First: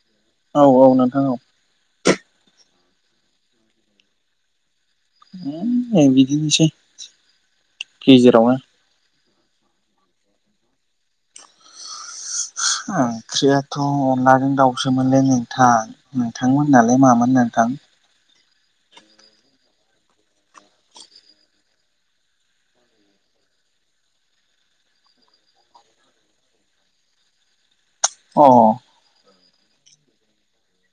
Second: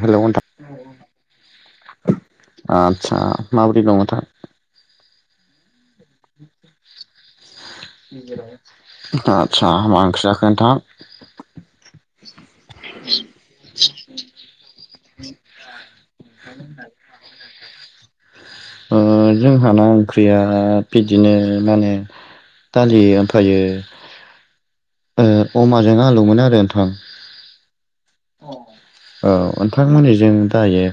Hello नोंथां औ औ नोंथां औ आतसा माबोरै दङ नोंथां ओइ बिदिनोसै गेजेरावनो आतसा मा ओंख्रि जाखो नोंथां? ओंख्रियाथ' अनलाजों दाउसोमोनलै नोंथां नोंथां मोनालाय मामोन नोंथां? ओ जोंहाना ओंख्रिया बिदिनो माने दालि ओमफ्रायो ओ अमाजों आलुमोन आरो नोंथां। अ ओनथां मोननिजों दायो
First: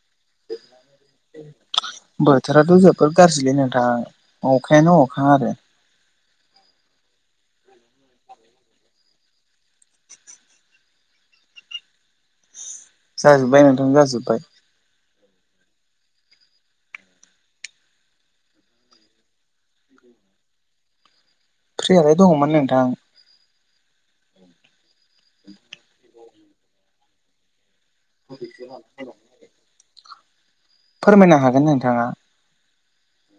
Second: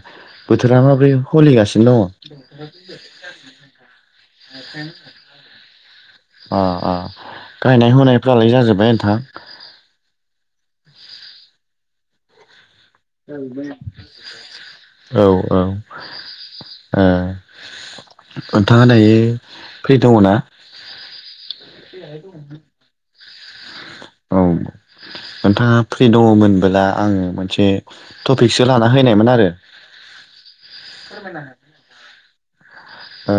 बोथोरा माब्रै हरै बोथोराथ' जोबोद गाज्रिलै नोंथां अखायानो अखा आरो अ अ गायनाय फुयफ्रालाय जाजोब्बाय नोंथां? जाजोबबाय नोंथां जाजोब्बाय। औ औ। नोंथाङा दायो फ्रि दङ ना? फ्रियालाय दङमोन नोंथां। औ नोंथाङा फ्रि दङमोनबोला आङो मोनसे टपिकसो लाना फायनायमोन आरो फोरमायनो हागोन नोंथाङा। ओ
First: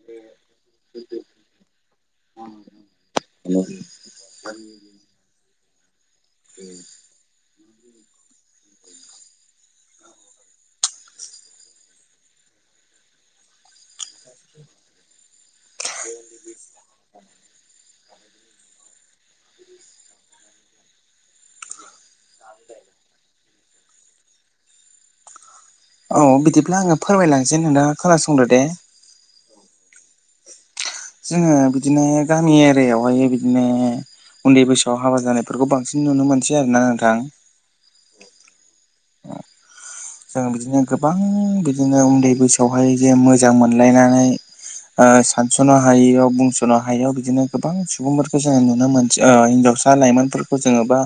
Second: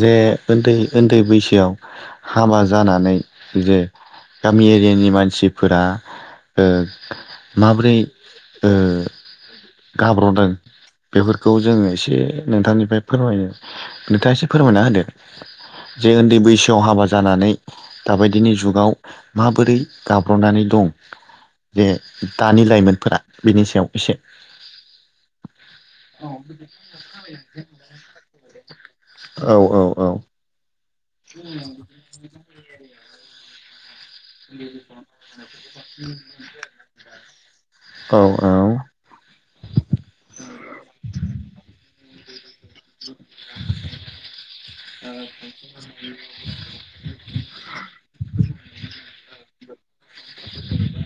जे ओन्दै ओन्दै बैसोआव हाबा जानानै जे गामि एरियानि मानसिफोरा ओ माबोरै ओ गाब्र'दों बेफोरखौ जोङो एसे नोंथांनिफ्राय फोरमाय नोंथाङा एसे फोरमायना होद जे उन्दै बैसोआव हाबा जानानै दाबादिनि जुगाव माबोरै गाब्र'नानै दं जे दानि लाइमोनफोरा बेनि सायाव एसे औ बिदिब्ला आङो फोरमायलांनोसै नोंथा खोनासं औ औ औ। जोङो बिदिनो गामि एरियायावहाय बिदिनो उन्दै बैसोआव हाबा जानायफोरखौ बांसिन नुनो मोनसै आरोना नोंथां? औ औ। जों बिदिनो गोबां बिदिनो उन्दै बैसोआवहाय जे मोजां मोनलायनानै सानस'नो हायियाव बुंस'नो हायियाव बिदिनो गोबां सुबुंफोरखौ जोङो नुनो मोनसै ओ हिनजाव सा लाइमोनफोरखौ जोङो बा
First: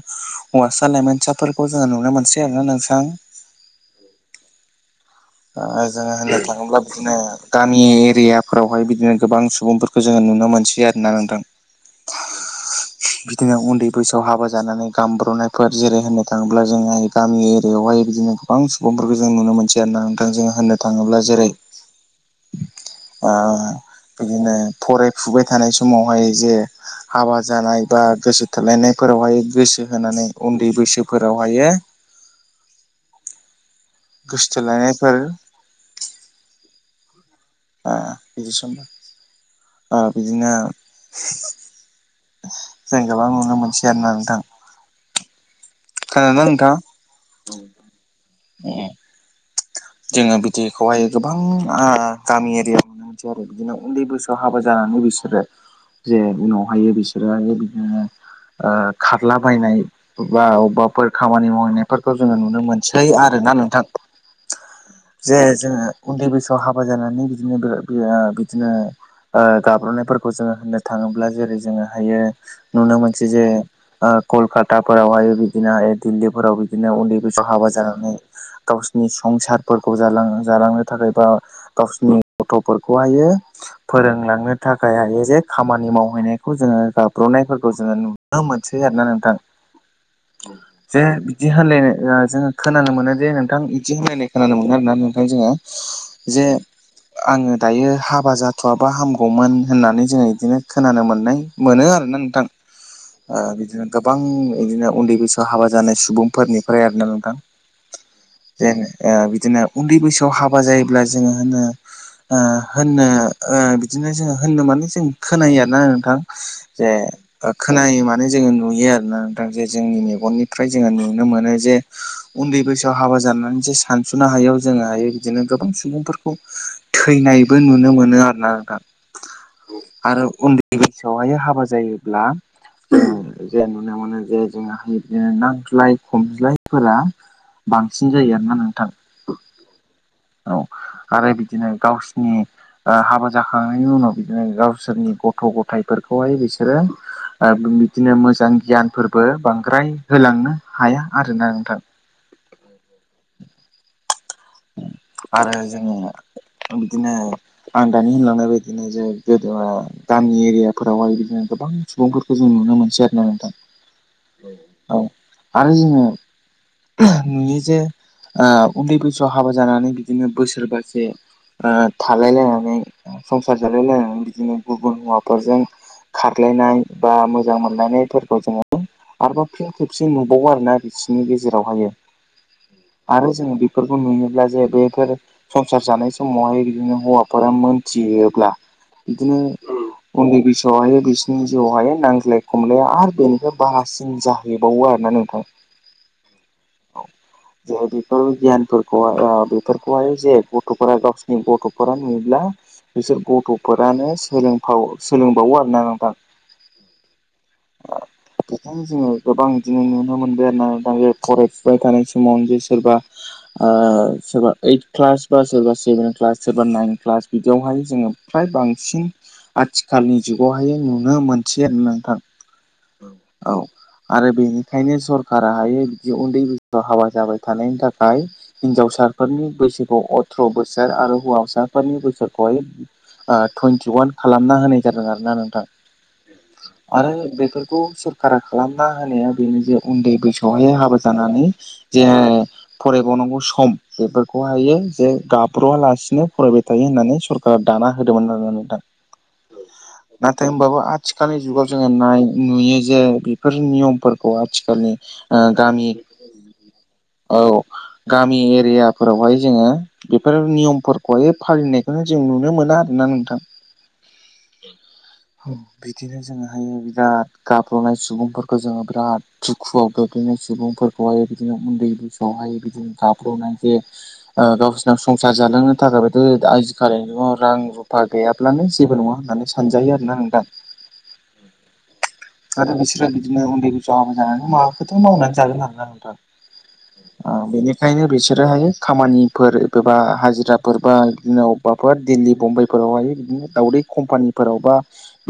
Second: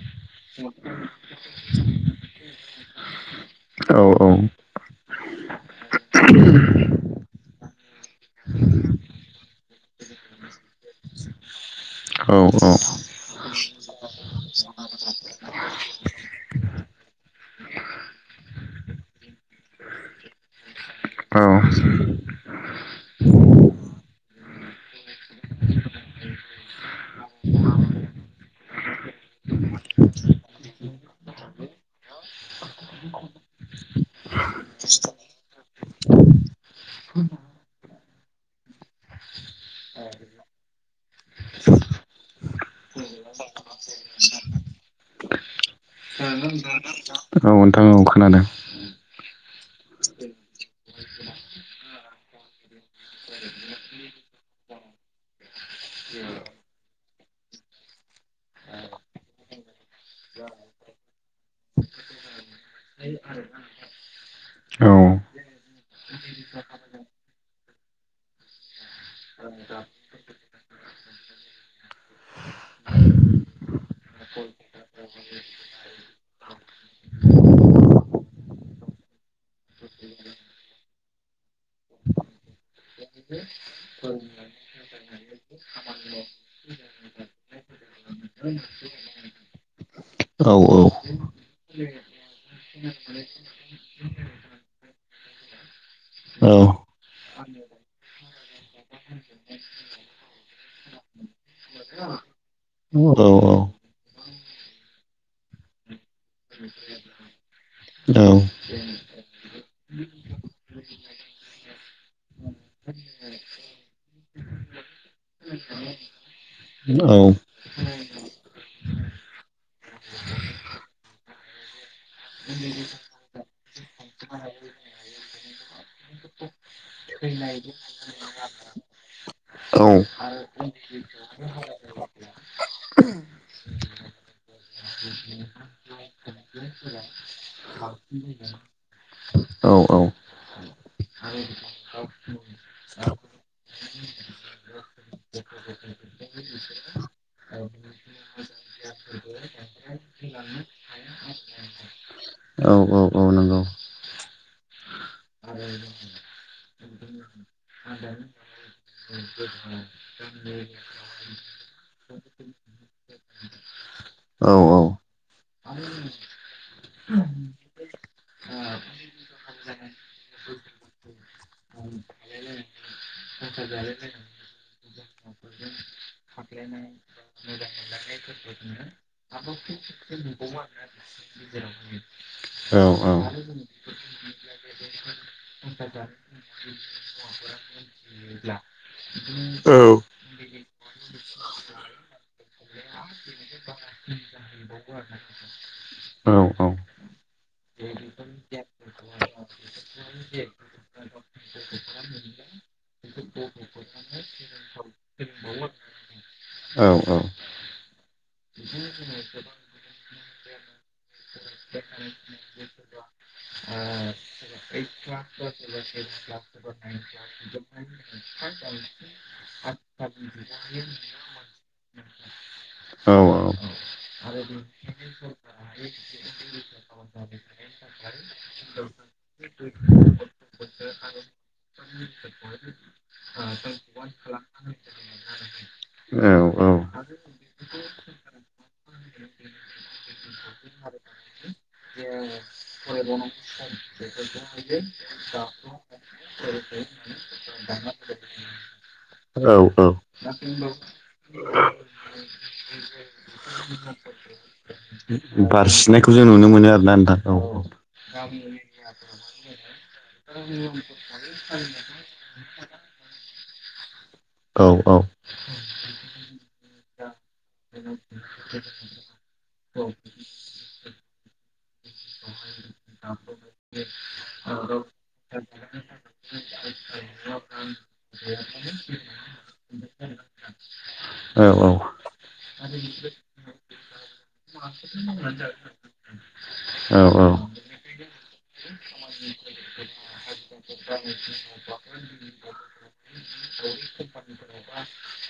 हौवासा लाइमोनसाफोरखौ जोङो नुनो मोनसै आरो ना नों थां। औ औ। ओ जोङो होननो थाङोब्ला बिदिनो गामि एरियाफोरावहाय बिदिनो गोबां सुबुंफोर खौ जोङो नुनो मोनसै आरोना नोंथां। औ बिदिनो उन्दै बैसोआव हाबा जानानै गामब्र'नायफोर जेरै होननो थाङोब्ला जोंहा गामि एरियायाव हाय बिदिनो गोबां सुबुंफोरखौ जों नुनो मोनसै आरो ना। होननो थाङोब्ला औ जेरै ओ बिदिनो फरायफुबाय थानाय समावहाय जे हाबा जानाय बा गोसो थोलायनाय फोरावहाय गोसो होनानै उन्दै बैसोफोरावहायो गोसथो लायानायफोर [unintelligible] [unintelligible] बिदिनो जों गोबां नुनो मोनसै आरो नथां। खोनादों नोंथां? औ नोंथां औ खोनाददों। ए। जोङो बिदिखौहाय गोबां गामि एरियाायाव मोननो मोनसै आरो बिदिनो उन्दै बैसोआव हाबा जा बोसोरो जे उनावहायो बिसोरो बिदिनो खारलाबायायनाय बा अबेबाफोर खामानि मावहैनायफोरखौ जोङो नुनो मोनसै आरो ना नोंथां औ जे जोङो उन्दै बैसोआव हाबा जानानै बिदिनोबो बो ओ बिदिनो गाब्ल'नाय फोरखौ जोङो होननो थाङोब्ला जेरै जोङो हायो नुनो मोनसै जे ओ कलकाताफोराव बायो बिदिनो दिल्लीफोराव बिदिनो उन्दै बैसआव हाबा जानानै गावसिरनि संसारफोरखौ जालांनो जालांनो थाखाय बा गावसिनि गथफोरखौहायो फोरों लांनो थाखाय हायो जे खामानि मावहैनायखौ जोङो गाब्र'नायफोरखौ जोङो नुनो मोनसै आरोना नोंथां । औ नंगौ औ जे बिदि होनलायनो ओ जोङो खोनानो मोनो जे नोंथां बिदि होनलायनाय खोनानो मोनो आरोना नोंथां जोङो जे आंङो दायो हाबा जाथ'आबा हामगौमोन होननानै जोङो बिदिनो खोनानो मोननाय मोनो आरोना नोंथां औ औ । ओ बिदिनो गोबां बिदिनो उन्दै बैसोआव हाबा जानाय सुबुंफोरनिफ्राय आरोना नोंथां । जेन ओ‌ बिदिनो उन्दै बैसोआव हाबा जायोब्ला जोङो होनो ओ होननोओ बिदिनो जोङो होननो माने जों खोनायो आरोना नोंथां जे ओ खोनायो मानो जोङो नुयो आरो ना नोंथां जे जोंनि मेगननिफ्राय जोङो नुनो मोनो जे उन्दै बैसोआव हाबा जाना मोनसे सानसनो हायैआव जोङोहाय बिदिनो गोबां सुबुंफोरखौ थैनायबो नुनो मोनो आरोना नोंथां । औ आरो उन्दै बैसोआवहाय हाबा जायोब्ला जे नुनो मोनो जे जोंहा‌ बिदिनो नांज्लाय खमज्लायफोरा बांसिन औ [unintelligible] नोंथां औ आरो बिदिनो गावसिनि ओ हाबा जाखांनायनि उनाव बिदिनो गावसोरनि गथ गथायफोरखौहाय बिसोरो ओ बिदिनो मोजां गियानफोरबो बांद्राय होलांनो हाया आरोना नोंथां । औ औ । आरो जोङो बिदिनो आं दानि होनलांनाय बायदिनो जे गोदो ओ गामि एरियाफोरावहाय बिदिनो गोबां सुबुंफोरखौ जों नुनो मोनसै आरो ना नोंथां । औ आरो‌ जोङो नुयो जे ओ उन्दै बैसोआव हाबा जानानै बिदिनो बोसोरबा से ओ थालायलायनानै संसार जालायलायनानै बिदिनो गुबुन हौवाफोरजों खारलायनाय बा मोजां मोनलायनायफोरखौ जोङो आरोबाव फिन खेबसे नुबावो आरो ना बिसिनि गेजे जेरावहायो । औ औ । जे बेफोर संसार जानाय समावहाय बिदिनो हौवाफोरा मोनथियोब्ला ब्ला बिदिनो औ । उन्दै बैसोआवहाय बिसिरनि जिउआवहाय नांंज्लाय खमलाया आरो बेनिफाय बारासिन जाहैबावो आरो । ना नोंथां औ औ । जे बेफोर गियानफोरखौहाय ओ बेफोरखौहाय‌ जे गथफोरा गावसिनि गथफोरा नुयो ब्ला बिसोर गथफोरानो सोलोंफाव सोलोंबावो आरोना नोंथां । औ औ । बेखौ जोङो गोबां बिदिनो नुनो मोनबाय आरोना दायो फरायफुबाय थानाय समाव जे सोरबा ओ सोरबा ओइथ क्लास बा सोरबा सेबेन क्लास सोरबा नाइन क्लास बिदियावहाय जोङो फ्राय बांसिन आथिखालनि जुगावहाय नुनो मोनसै आरो ना थां औ आरो बेनिखायनो सरखारा हायो जि उन्दै बैसोआव हाबा जाबाय थानायनि थाखाय हिनजावसाफोरनि बैसोखौ अथ्र‌ बोसोर आरो हौवासाफोरनि बैसोखौहाय आरोना नोंथां [unintelligible] आरो बेफोरखौ सोरखारा खालामना होनाया बेनो जे उन्दै बैसोआवहाय हाबा जानानै जे फरायबावनांगौ सम बेफोरखौहायो जे गाब्रवालासे बिसिनो फरायबाय थायो होननानै सरकारा दाना होदोंमोन आरोना नोंथां । औ औ । नाथाय होनबाबो आथिखालनि जुगाव जोङो नाय नुयो जे बेफोर नियमफोरखौ आथिखालनि ओ गामि बारसिनायखौ जों नुनो मोनो आरोना नोंथां औ औ । गामि एरियाफोरावहाय जोङो बेफोर नियमफोरखौहाय फालिनायखौनो जों नुनो मोना ना नोंथां औ औ बिदिनो जोङोहायो बिराद गाब्ल'नाय सुबुंफोरखौ जोङो बिराद दुखुआव गोग्लोयो सुबुंफोर ह बिदिनो उन्दै बैसोआवहाय बिदिनो गाब्र'नानै जे गावसोरनाव संसार जालांनो थाखाय जिबायदि आजिखालि जुगाव रां रुफा गैयाब्लानो जेबो नङा होननानै सानजायो आरोना नोंथां औ आरो बिसोरो बिदिनो उन्दै बैसोआव हाबा जानानै माबाखौथ' मावनानै जागोन ना औ [unintelligible] बेनिखायनो बिसोरोहाय खामानिफोर एबा हाजिराफोर बा दिनाव माबाफोर दिल्ली बम्बाइफोरावहाय बिदिनो दावदै कम्पानिफोरावबा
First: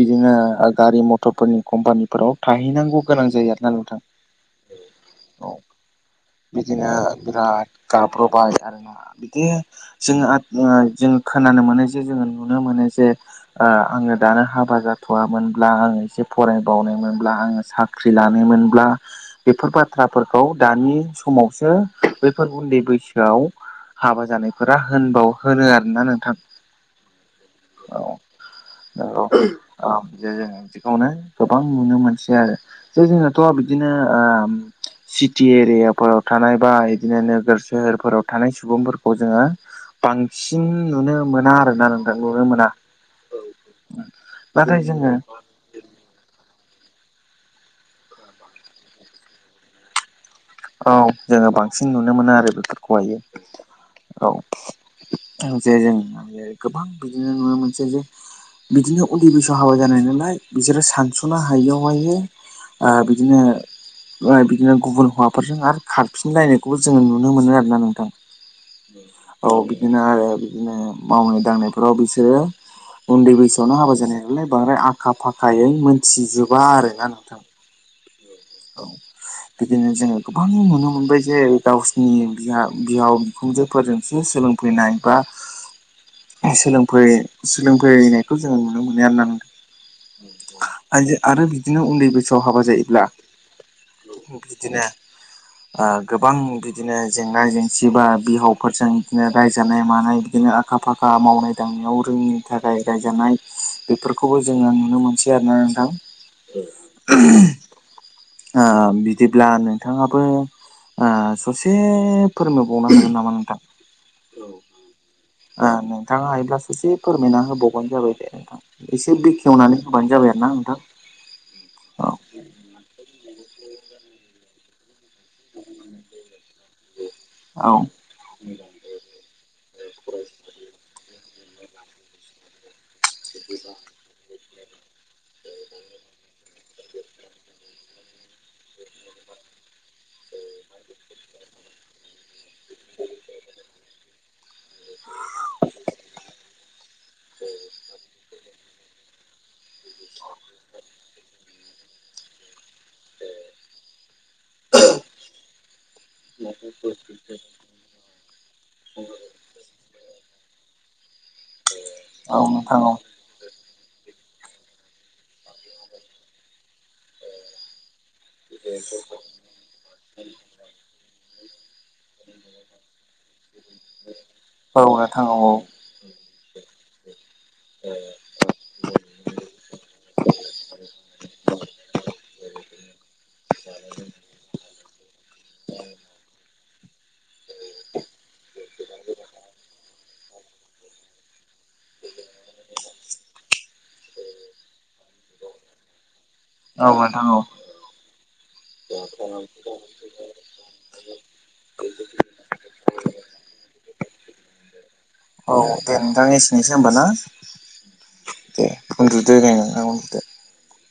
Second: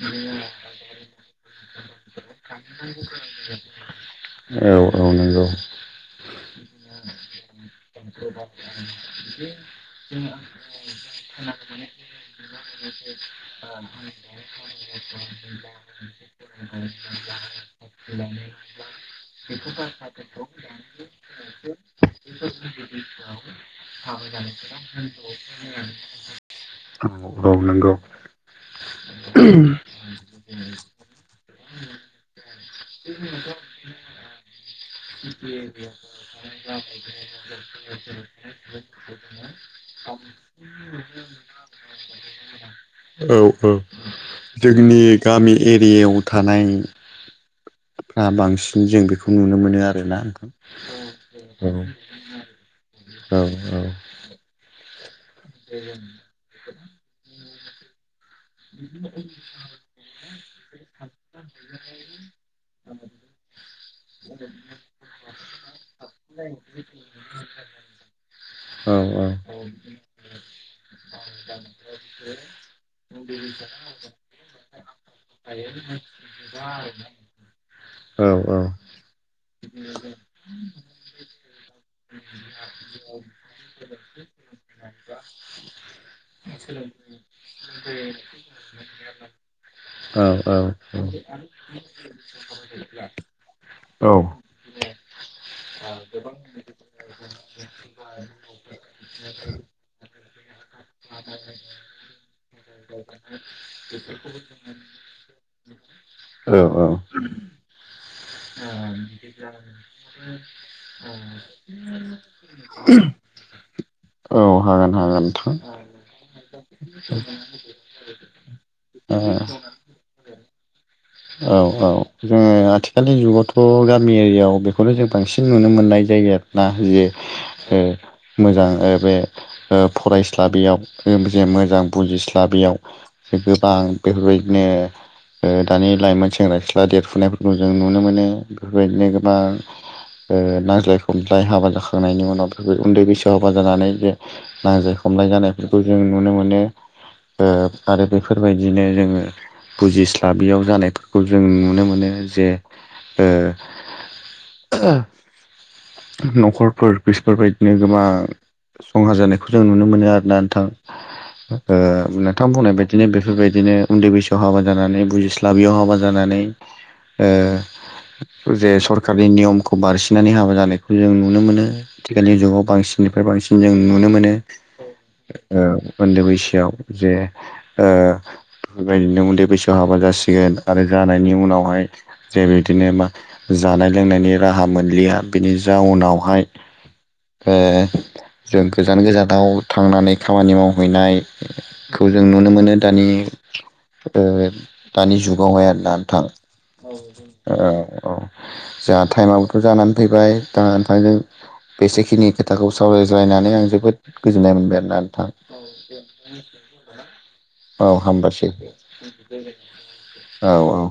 बिदिनो गारि मथर फोरनि कम्पानिफोराव थाहैनांगौ गोनां जायो आरोना नोंथां औ औ नंगौ बिदिनो बिराद गाब्र'बाय आरो ना बिदि जोङो जों खोनानो मोनो जे जोङो नुनो मोनो जे आङो दानो हाबा जाथ'वोनब्ला आङो एसे फरायबावनायमोनब्ला आङो साख्रि लानायमोनब्ला बेफोर बाथ्रा फोरखौ दानि समावसो बेफोर उन्दै बैसोआव हाबा जानायफोरा होनबाव होनो आरोना नोंथां औ नंगौ औ औ औ जे जों बेखौनो गोबां नुनो मोनसै आरो जे जोंनाथ' बिदिनो ओ सिटि एरियाफोराव थानाय बा बिदिनो नोगोर सोहोरफोराव थानाय सुबुंफोरखौ जोङो बांसिन नुनो मोना आरोना नोंथां नुनो मोना औ औ नाथाय जोंनि जोङो गामि एरियायाव थानाय बांसिन जों बेखौ नुनो मोनो आरोना औ जोङो बांसिन नुनो मोनो औ आरो बेफोरखौहायो औ औ औ औ जे जों गोबां बिदिनो नुनो मोनसै जे बिदिनो उन्दै बैसोआव हाबा जानाय नालाय बिसोरो सानस'नो हायियावहाय बिदिनो बिदिनो गुबुन हौवा फोरजों आरो खारफिनलायनायखौबो जोङो नुनो मोनो आरोना नोंथां औ बिदिनो आरो बिदिनो मावनाय दांनायफोराव बिसोरो उन्दै बैसोआवनो हाबा जानाय नालाय बांद्राय आखा फाखायै मोनथिजोबा आरोना नोंथां औ बिदिनो जोङो गोबां नुनो मोनबाय जे गावसोरनि बिहाव सोलों सोलोंफैनायखौ जोङो नुनो मोनो होनदों आइजो आरो बिदिनो उन्दै बैसोआव हाबा जायोब्ला बिदिनो गोबां बिदिनो जेंना जेंसि बा बिहावफोरजों बिदिनो रायजानाय मानाय बिदिनो आखा फाखा मावनाय दांनायाव रोङिनि थाखाय रायजानाय बेफोरखौबो जोङो नुनो मोनसै आरोना नोंथां औ औ आ बिदिब्लानो नोंथाङाबो ससे फोरोंनो बावनो हागोन नामा नोंथां औ हागोन हागोन नोंथां नोंथाङा हायोब्लाससे फोरमायना होबावबानो जाबाय दे नोंथां ओ एसे बेखेवनानै होबानो जाबाय जाबाय आरो ना नोंथां औ औ जोङो आथिखालनि जुगावथ' गामि एरियायाव बेखौनो जों बांसिन नुनो मोननाय जायगा आरोना औ जे मोजां बे फरायस्ला बियाव जे मोजां बुजिस्ला बियाव [unintelligible] गोबां बेफोरबायदिनो ओ दानि लाइमोन सेंग्रा सिख्ला देरफुनायफ जों नुनो मोनो बेफोरबायदिनो गोबां ओ नांज्लाय खमज्लाय हाबा जाखांनायनि उनाव [unintelligible] उन्दै बैसोआव हाबा जानानै जे नांजाय खमनाय जानायफोरखौ जों नुनो मोनो ओ आरो बेफोरबायदिनो जोङो बुजिस्लाबियाव जानायफोरखौ जों नुनो मोनो ज जे ओ [unintelligible] न'खरफोर बिसफोरबायदिनो गोबां संहा जानायखौ जों नुनो मोनो आरोना नोंथां [unintelligible] ओ औ नोंथां बुंनाय औ बायदिनो बेफोरबायदिनो उन्दै बैसो याव हाबा जानानै बुजिस्लाबैयाव हाबा जानानै ओ जे सरखारनि नियमखौ बारसिननानै हाबा जानायखौ जों नुनो मोनो आथिखालनि जुगाव बांसिननि [unintelligible] आरो बांसिन जों नुनो मोनो। औ नोंथां औ ओ ओ उन्दै बैसोआव जे ओ बेफोरबायदिनो उन्दै बैसोआव हाबा जासिगोन आरो जानायनि उनावहाय जे बिदिनो मा जानाय लोंनायनि राहा मोनलिया बिनि जाउनावहाय ओ जों गोजान गोजानथाव थांनानै खामानि मावहैनायखो जों नुनो मोनो दानि ओ दानि जुगावहाय आरो [unintelligible] थां औ ओ औ जोहा थाइमाबोथ' जानानै फैबाय दा नोंथांजों बेसेखिनि खोथाखौ सावरायज्लायनानै आं जोबोद गोजोननाय मोनबाय आरोना थां औ दे नोंथां एसेनोसै होमबा ना [unintelligible] औ हामबाय दे उन्दुदो दे नोंथां उन्दुदो औ औ